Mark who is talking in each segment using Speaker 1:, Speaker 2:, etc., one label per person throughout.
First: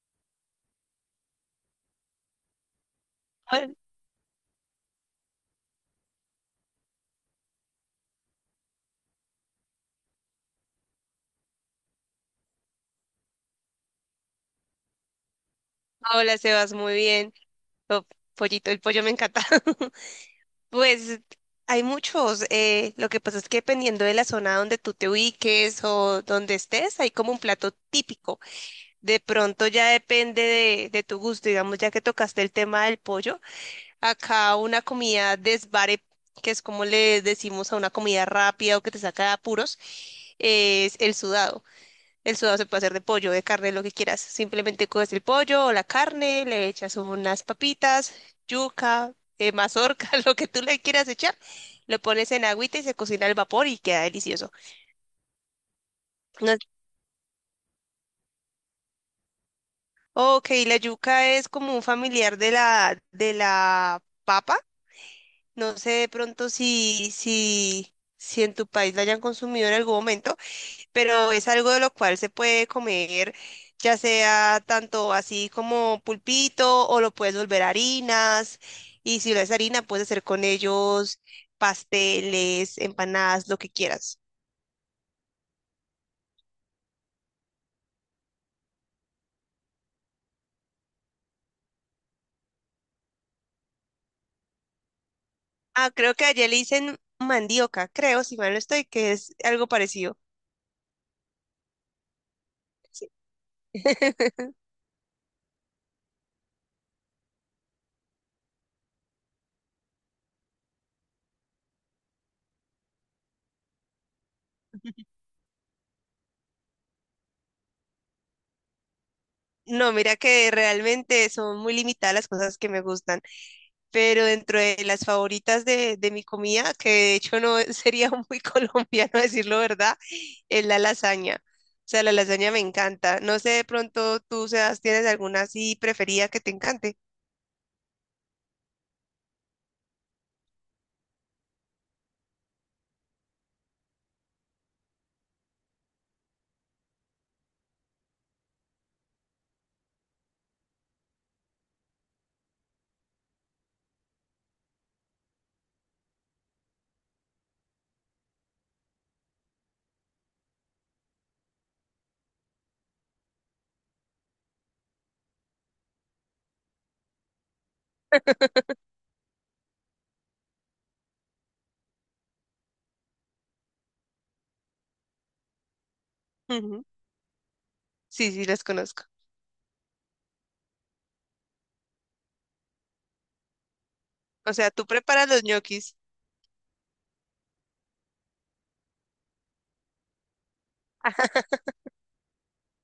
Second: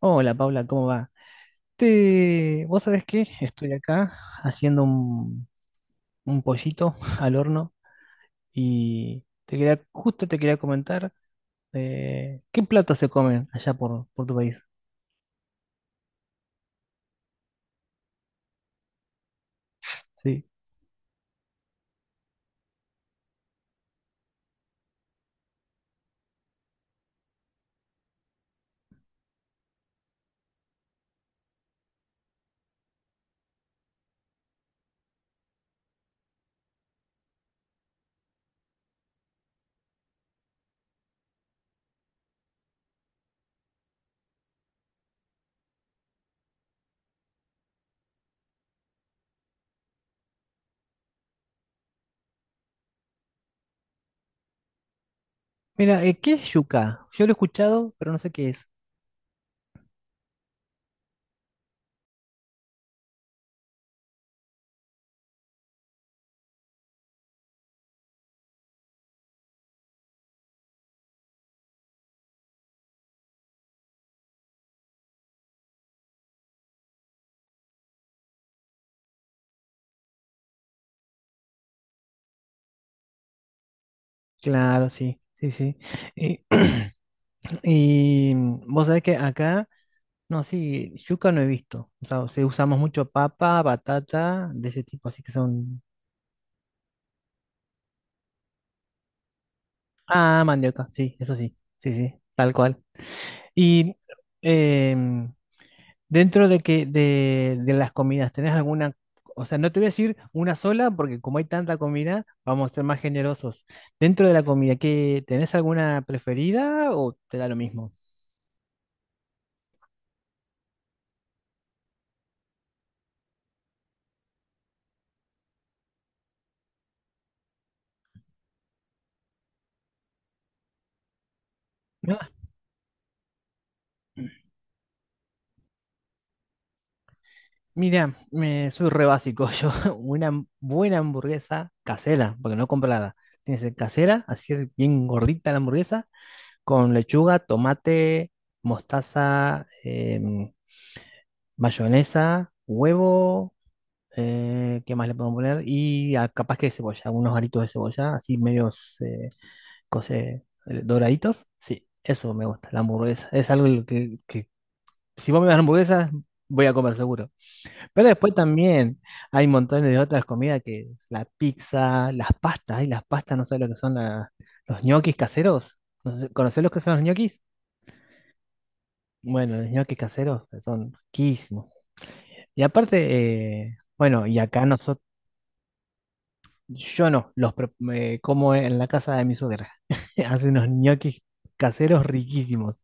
Speaker 1: Hola, Paula, ¿cómo va? ¿Vos sabés qué? Estoy
Speaker 2: Hola,
Speaker 1: acá haciendo un pollito al horno y justo te quería comentar qué platos se comen allá por tu país.
Speaker 2: hola, Sebas, muy bien. Oh, pollito, el pollo me encanta.
Speaker 1: Sí.
Speaker 2: Pues hay muchos. Lo que pasa es que dependiendo de la zona donde tú te ubiques o donde estés, hay como un plato típico. De pronto ya depende de tu gusto. Digamos, ya que tocaste el tema del pollo, acá una comida desvare, que es como le decimos a una comida rápida o que te saca de apuros, es el sudado. El sudado se puede hacer de pollo, de carne, lo que quieras. Simplemente coges el pollo o la carne, le echas unas papitas, yuca, mazorca, lo que tú le quieras echar. Lo pones en agüita y se cocina al vapor y queda delicioso.
Speaker 1: Mira, ¿qué es
Speaker 2: No-
Speaker 1: yuca? Yo lo he escuchado, pero no sé qué es.
Speaker 2: Ok, la yuca es como un familiar de la papa. No sé de pronto si en tu país la hayan consumido en algún momento, pero es algo de lo cual se puede comer, ya sea tanto así como pulpito o lo puedes volver harinas. Y si lo es harina, puedes hacer con ellos pasteles, empanadas, lo que quieras.
Speaker 1: Claro, sí, sí, sí. Y, vos sabés que acá, no, sí, yuca no he visto. O sea, sí, usamos mucho papa, batata, de ese tipo, así que son...
Speaker 2: Ah, creo que allá le dicen mandioca, creo, si mal no estoy, que es algo parecido.
Speaker 1: Ah, mandioca, sí, eso sí, sí, sí, tal cual.
Speaker 2: Sí.
Speaker 1: Y em, dentro de de las comidas, ¿tenés alguna? O sea, no te voy a decir una sola, porque como hay tanta comida, vamos a ser más generosos. Dentro de la comida, ¿tenés alguna preferida o te da lo mismo?
Speaker 2: No, mira que realmente son muy limitadas las cosas que me gustan, pero dentro de las favoritas de mi comida, que de hecho no sería muy colombiano decirlo, ¿verdad? Es la lasaña. O sea, la
Speaker 1: No,
Speaker 2: lasaña me encanta. No sé, de pronto tú, Sebas, tienes alguna así preferida que te encante.
Speaker 1: mira, soy re básico. Yo, una buena hamburguesa casera, porque no comprada. Tiene que ser casera, así es, bien gordita la hamburguesa, con lechuga, tomate, mostaza, mayonesa, huevo. ¿Qué más le podemos poner? Y ah, capaz que cebolla, unos aritos de cebolla, así medios doraditos. Sí, eso me gusta, la hamburguesa. Es algo que si vos me das hamburguesa, voy a comer seguro. Pero después también hay montones de otras comidas que la pizza, las pastas, y las pastas, no sé lo que son los ñoquis caseros. No sé, ¿conocés los que
Speaker 2: Ujú.
Speaker 1: son los ñoquis?
Speaker 2: Sí, sí, las conozco.
Speaker 1: Bueno, los ñoquis caseros son riquísimos. Y aparte, bueno, y
Speaker 2: O
Speaker 1: acá
Speaker 2: sea, tú
Speaker 1: nosotros.
Speaker 2: preparas los ñoquis.
Speaker 1: Yo no, los me como en la casa de mi suegra. Hace unos ñoquis caseros riquísimos.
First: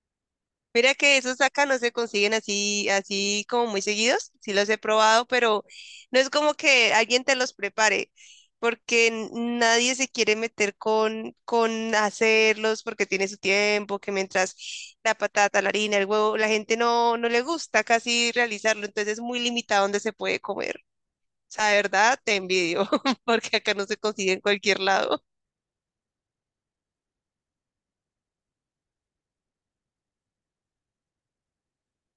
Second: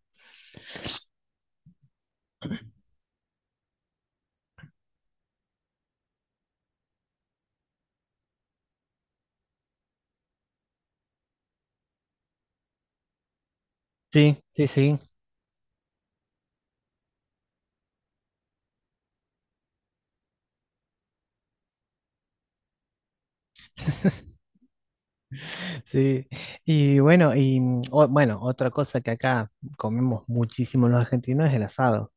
Speaker 2: Mira que esos acá no se consiguen así, así como muy seguidos. Sí los he probado, pero no es como que alguien te los prepare, porque nadie se quiere meter con hacerlos, porque tiene su tiempo, que
Speaker 1: Sí, sí,
Speaker 2: mientras
Speaker 1: sí,
Speaker 2: la patata, la harina, el huevo, la gente no, no le gusta casi realizarlo, entonces es muy limitado donde se puede comer. O sea, de verdad, te envidio, porque acá no se consigue en cualquier lado.
Speaker 1: sí. Y bueno, bueno, otra cosa que acá comemos muchísimo los argentinos es el asado.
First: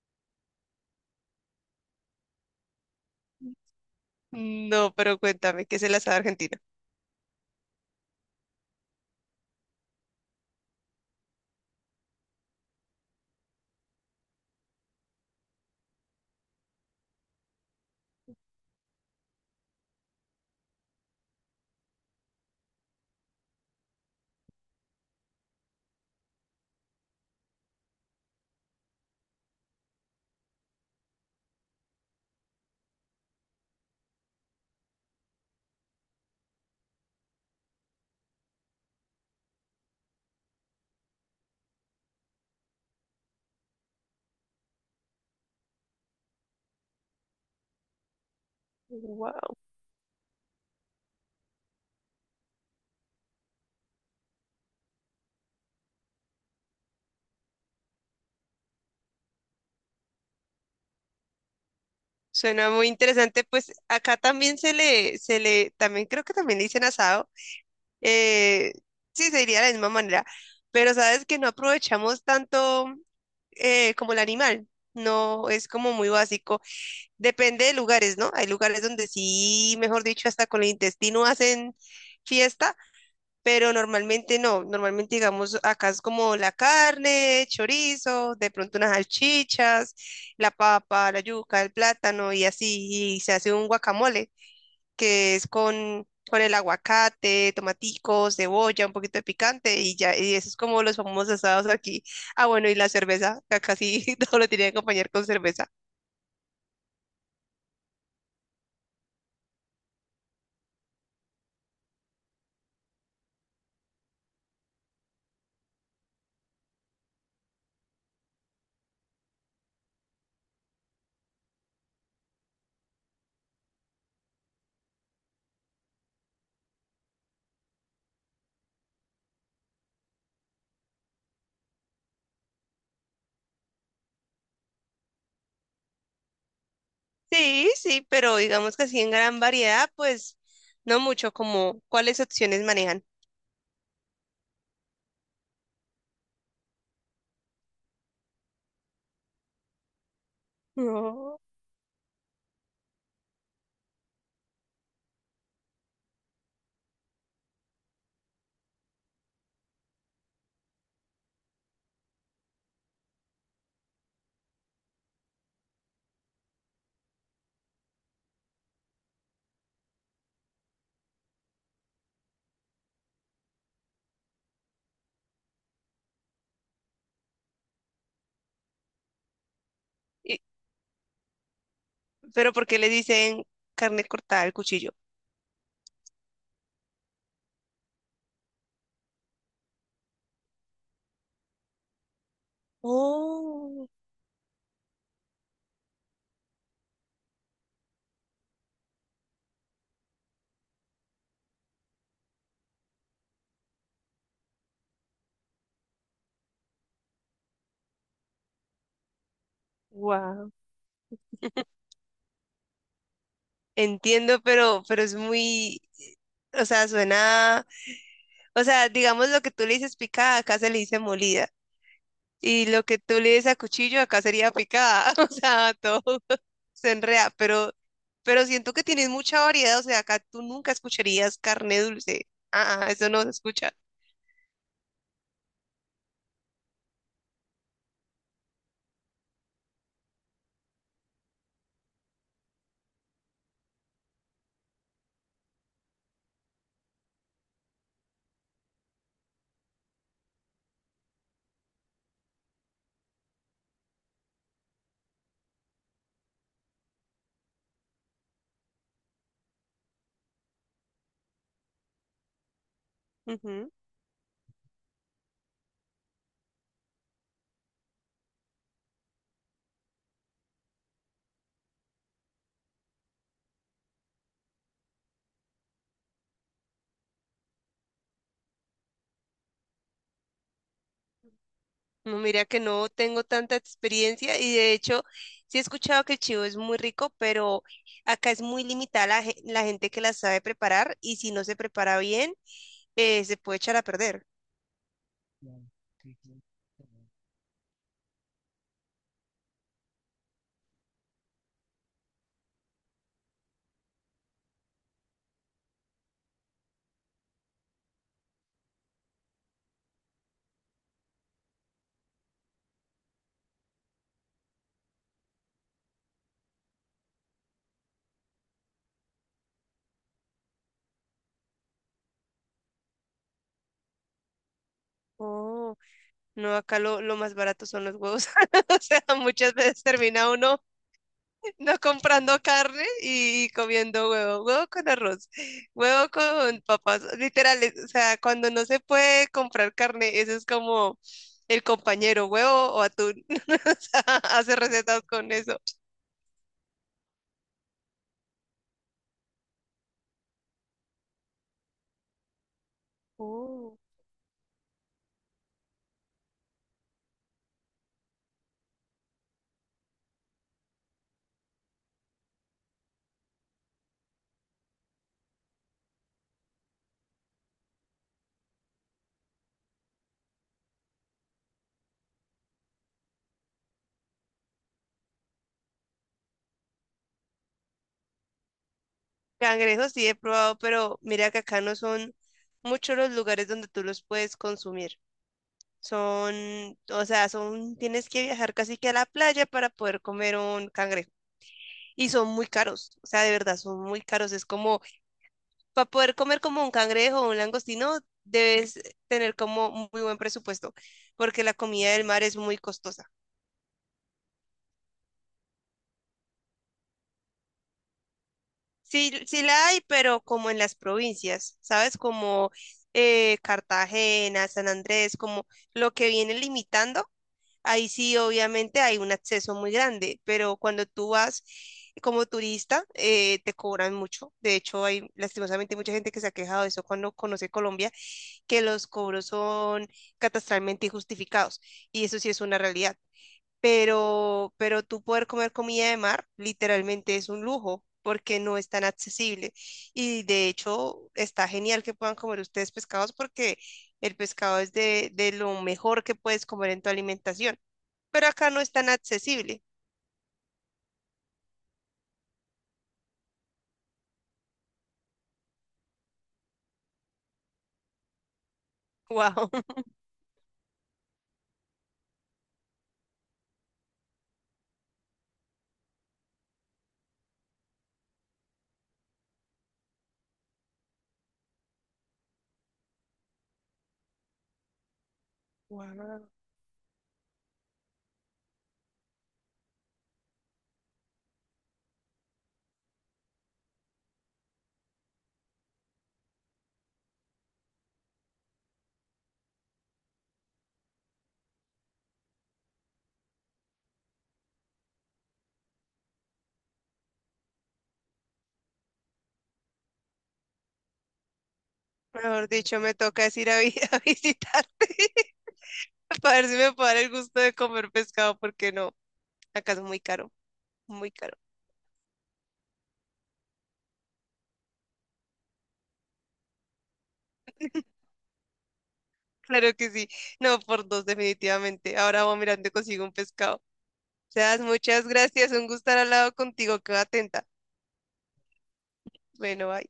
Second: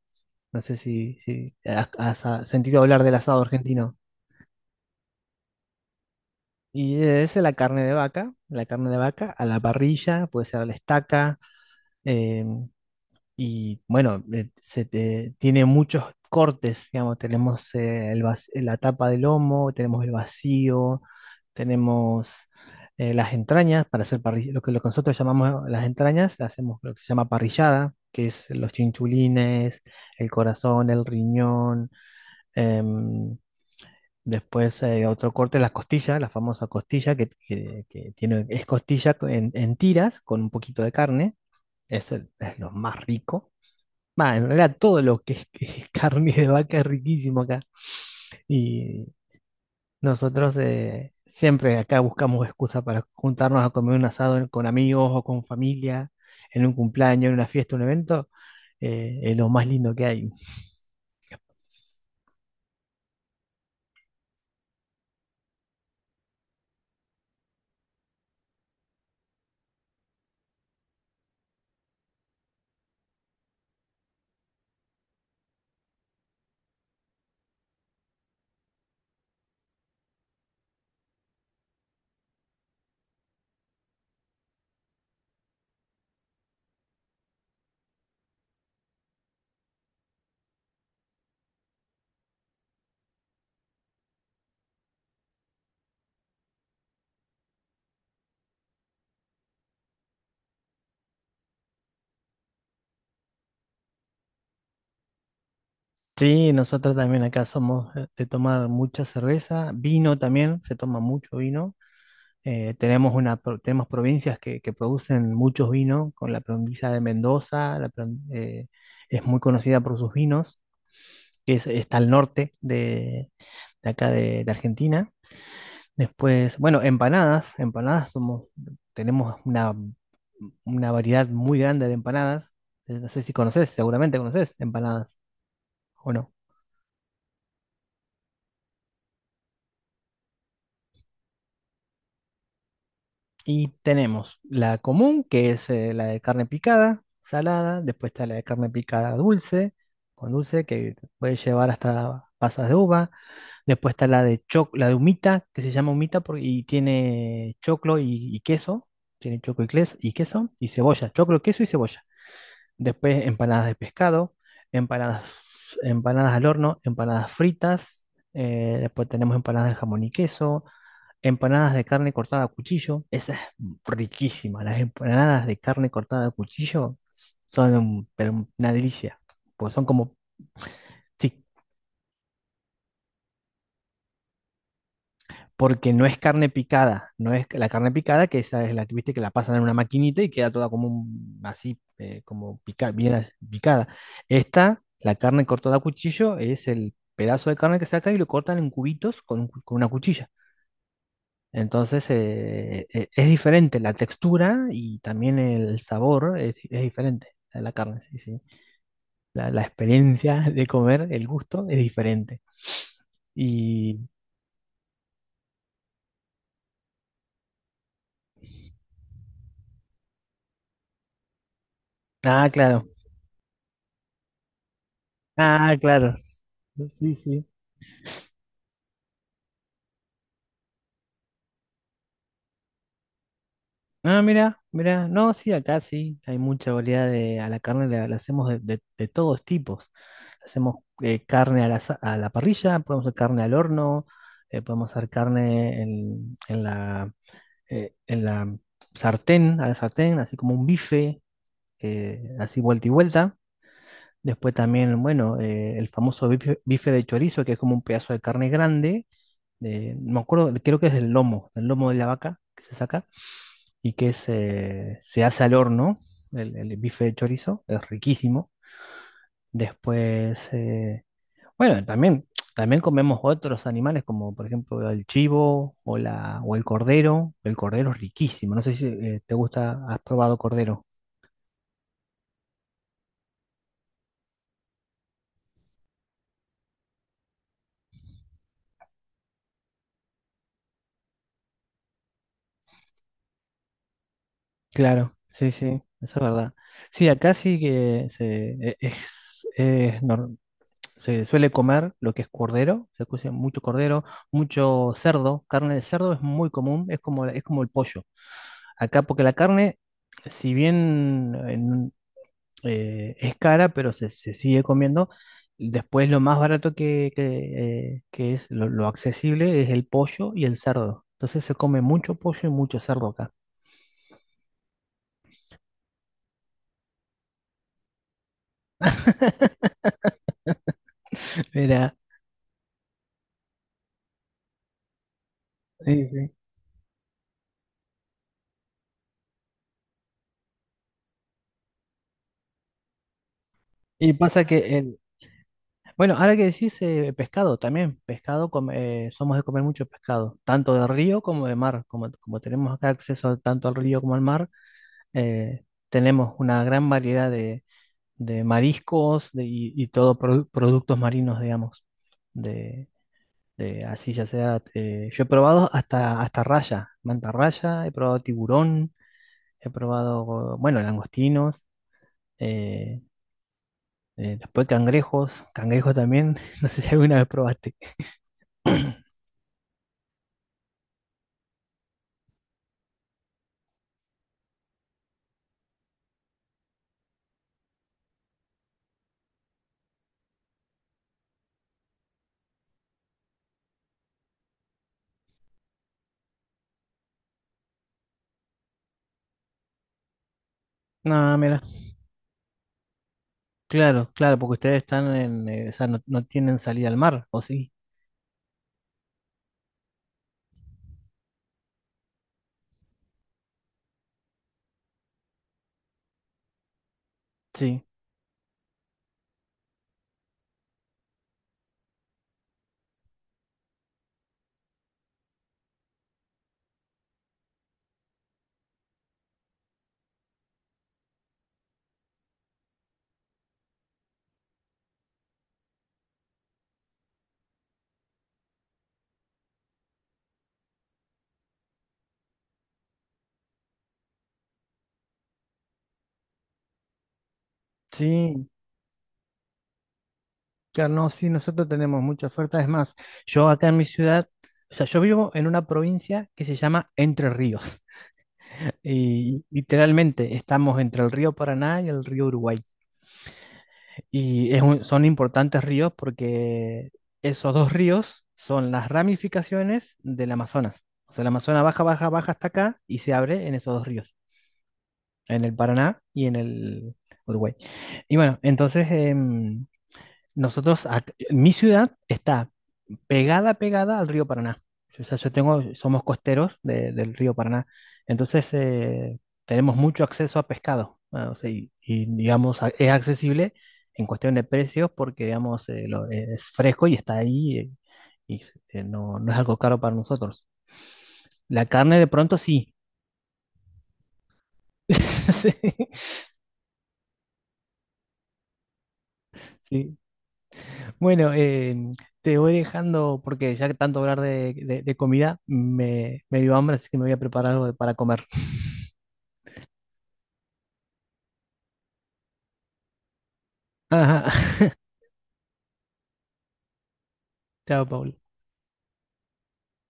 Speaker 1: No sé si has, has sentido hablar del asado argentino.
Speaker 2: No, pero cuéntame, ¿qué es el asado argentino?
Speaker 1: Y es la carne de vaca, la carne de vaca a la parrilla, puede ser a la estaca. em, Y bueno, tiene muchos cortes, digamos, tenemos el la tapa del lomo, tenemos el vacío, tenemos las entrañas para hacer parrilla, lo lo que nosotros llamamos las entrañas, hacemos lo que se llama parrillada, que es los chinchulines, el corazón, el riñón, em, después otro corte, las costillas, la famosa costilla, que tiene, es costilla en tiras con un poquito de carne, es, es lo más rico. Va, en realidad todo lo que que es carne de vaca es riquísimo acá. Y nosotros siempre acá buscamos excusa para juntarnos a comer un asado con amigos o con familia, en un cumpleaños, en una fiesta, un evento. Es lo más lindo que hay.
Speaker 2: Suena muy interesante, pues acá también se le, también creo que también le dicen asado. eh, sí, se diría de la misma manera, pero sabes que no aprovechamos tanto, como el animal, no es como muy básico. Depende de lugares, ¿no? Hay lugares donde sí, mejor dicho, hasta con el intestino hacen fiesta, pero normalmente no, normalmente digamos acá es como la carne, chorizo, de pronto unas salchichas, la papa, la yuca, el plátano y así, y se hace un guacamole que es con el aguacate, tomaticos, cebolla, un poquito de picante y ya, y eso es como los famosos asados aquí. Ah, bueno, y la cerveza, que acá sí todo lo tiene que acompañar con cerveza.
Speaker 1: Sí, nosotros también acá somos de tomar mucha cerveza, vino también, se toma mucho vino. Tenemos, una, tenemos provincias que producen muchos vinos, con la provincia de Mendoza, eh, es muy conocida por sus vinos, está al norte de acá de Argentina. Después, bueno, empanadas, empanadas somos, tenemos una variedad muy grande de empanadas. No sé si conoces, seguramente conoces empanadas o no.
Speaker 2: Sí, sí, pero digamos que así en gran variedad, pues no mucho, como cuáles opciones manejan.
Speaker 1: Y tenemos la común, que es la de carne picada, salada, después está la de carne picada dulce, con dulce, que puede
Speaker 2: No.
Speaker 1: llevar hasta pasas de uva. Después está la de la de humita, que se llama humita y tiene choclo y queso, tiene choclo y queso, y cebolla, choclo, queso y cebolla. Después empanadas de pescado, empanadas, empanadas al horno, empanadas fritas, después tenemos empanadas de jamón y queso, empanadas de carne cortada a cuchillo, esa es riquísima. Las empanadas de carne cortada a cuchillo son una delicia, porque son sí,
Speaker 2: Pero ¿por qué le dicen carne cortada al cuchillo?
Speaker 1: porque no es carne picada, no es la carne picada, que esa es la que viste que la pasan en una maquinita y queda toda como así, como pica, bien picada.
Speaker 2: Oh,
Speaker 1: Esta, la carne cortada a cuchillo, es el pedazo de carne que saca y lo cortan en cubitos con, un con una cuchilla. Entonces es diferente la textura y también el sabor es diferente a la carne, sí, sí. La experiencia
Speaker 2: wow.
Speaker 1: de comer, el gusto es diferente. Y,
Speaker 2: Entiendo, pero es muy, o sea, suena, o sea, digamos lo que tú le dices picada, acá se le dice molida.
Speaker 1: ah,
Speaker 2: Y lo
Speaker 1: claro,
Speaker 2: que tú le dices a cuchillo, acá sería picada. O sea,
Speaker 1: ah,
Speaker 2: todo
Speaker 1: claro,
Speaker 2: se
Speaker 1: sí,
Speaker 2: enrea,
Speaker 1: sí.
Speaker 2: pero siento que tienes mucha variedad. O sea, acá tú nunca escucharías carne dulce. Ah, ah, eso no se escucha.
Speaker 1: Ah, mira, mira, no, sí, acá sí, hay mucha variedad de, a la carne la hacemos de todos tipos. Hacemos carne a a la parrilla, podemos hacer carne al horno, podemos hacer carne en la sartén, a la sartén, así como un bife, así vuelta y vuelta. Después también, bueno, el famoso bife, bife de chorizo, que es como un pedazo de carne grande, no me acuerdo, creo que es el lomo de la vaca que se saca
Speaker 2: Ujú.
Speaker 1: y que se hace al horno, el bife de chorizo, es riquísimo. Después, bueno, también, también comemos otros animales como por ejemplo el chivo o el cordero. El cordero es riquísimo. No sé si te gusta, has probado cordero.
Speaker 2: No, mira que no tengo tanta experiencia y de hecho sí he escuchado que el chivo es muy rico, pero acá es muy limitada la gente que la sabe preparar y si no se prepara bien, se puede echar a perder.
Speaker 1: Claro, sí, sí, eso es verdad. Sí, acá sí que es se suele comer lo que es cordero. Se cose mucho cordero, mucho cerdo. Carne de cerdo es muy común, es como el pollo. Acá porque la carne, si bien es cara, pero se sigue comiendo. Después lo más barato que es lo accesible es el pollo y el cerdo. Entonces se come mucho pollo y mucho cerdo acá.
Speaker 2: Oh, no, acá lo más barato son los huevos. O sea, muchas veces termina uno no
Speaker 1: Mira,
Speaker 2: comprando carne y comiendo huevo, huevo con arroz,
Speaker 1: sí,
Speaker 2: huevo
Speaker 1: sí.
Speaker 2: con papas, literal, o sea, cuando no se puede comprar carne, eso es como el compañero, huevo o atún, o sea,
Speaker 1: Y pasa
Speaker 2: hace
Speaker 1: que
Speaker 2: recetas con eso.
Speaker 1: bueno, ahora que decís pescado también, pescado somos de comer mucho pescado, tanto de río como de mar. Como tenemos acá acceso tanto
Speaker 2: Uh.
Speaker 1: al río como al mar, tenemos una gran variedad de mariscos y todo productos marinos, digamos de, eh, así ya sea, yo he probado hasta, hasta raya, manta raya, he probado tiburón, he probado, bueno, langostinos, eh, después cangrejos, cangrejos también, no sé si alguna vez probaste.
Speaker 2: Cangrejos sí he probado, pero mira que acá no son muchos los lugares donde tú los puedes consumir. Son, o sea, son, tienes que viajar casi que a la playa para poder comer un cangrejo. Y son muy caros, o sea, de verdad, son muy caros. Es como para poder comer como un cangrejo o un langostino, debes tener como muy buen presupuesto,
Speaker 1: No,
Speaker 2: porque la
Speaker 1: mira,
Speaker 2: comida del mar es muy costosa.
Speaker 1: claro, claro, porque ustedes están en, o sea, no, no tienen salida al mar, ¿o sí?
Speaker 2: Sí, sí la hay, pero como en las provincias, ¿sabes? Como Cartagena, San Andrés, como lo que viene limitando,
Speaker 1: Sí,
Speaker 2: ahí sí obviamente hay un acceso muy grande, pero cuando tú vas como turista, te cobran mucho. De hecho, hay lastimosamente mucha gente que se ha quejado de eso cuando conoce Colombia, que los cobros son catastralmente injustificados, y eso sí es una realidad. Pero tú poder comer comida de mar literalmente es un lujo porque no es tan accesible. Y de hecho está genial que puedan comer ustedes pescados porque el pescado es de lo mejor que puedes comer en tu alimentación, pero
Speaker 1: sí,
Speaker 2: acá no es tan accesible.
Speaker 1: claro, no, sí, nosotros tenemos mucha oferta, es más, yo acá en mi ciudad, o sea, yo vivo en una provincia que se llama Entre Ríos. Y
Speaker 2: Wow,
Speaker 1: literalmente estamos entre el río Paraná y el río Uruguay. Y es son importantes ríos porque esos dos ríos son las ramificaciones del Amazonas. O sea, el Amazonas baja, baja, baja hasta acá y se abre en esos dos ríos, en el Paraná y en el Uruguay. Y bueno, entonces nosotros, mi ciudad está pegada, pegada al río Paraná. O sea, yo tengo, somos costeros del río Paraná, entonces tenemos mucho acceso a pescado, ah, o sea, digamos, es accesible en cuestión de precios porque, digamos, es fresco y está ahí y no, no es algo caro para nosotros. La carne de pronto
Speaker 2: mejor
Speaker 1: sí.
Speaker 2: dicho, me toca es ir a, a visitarte
Speaker 1: Sí.
Speaker 2: para ver si me puedo dar el gusto de comer pescado porque no, acá es
Speaker 1: Sí.
Speaker 2: muy caro, muy
Speaker 1: Bueno,
Speaker 2: caro.
Speaker 1: te voy dejando porque ya que tanto hablar de comida me dio hambre, así que me voy a preparar algo para comer.
Speaker 2: Claro que sí. No, por dos, definitivamente. Ahora voy mirando y consigo un pescado. Sebas, muchas gracias. Un gusto estar al lado contigo. Quedo atenta.
Speaker 1: Chao, Paul.
Speaker 2: Bueno, bye.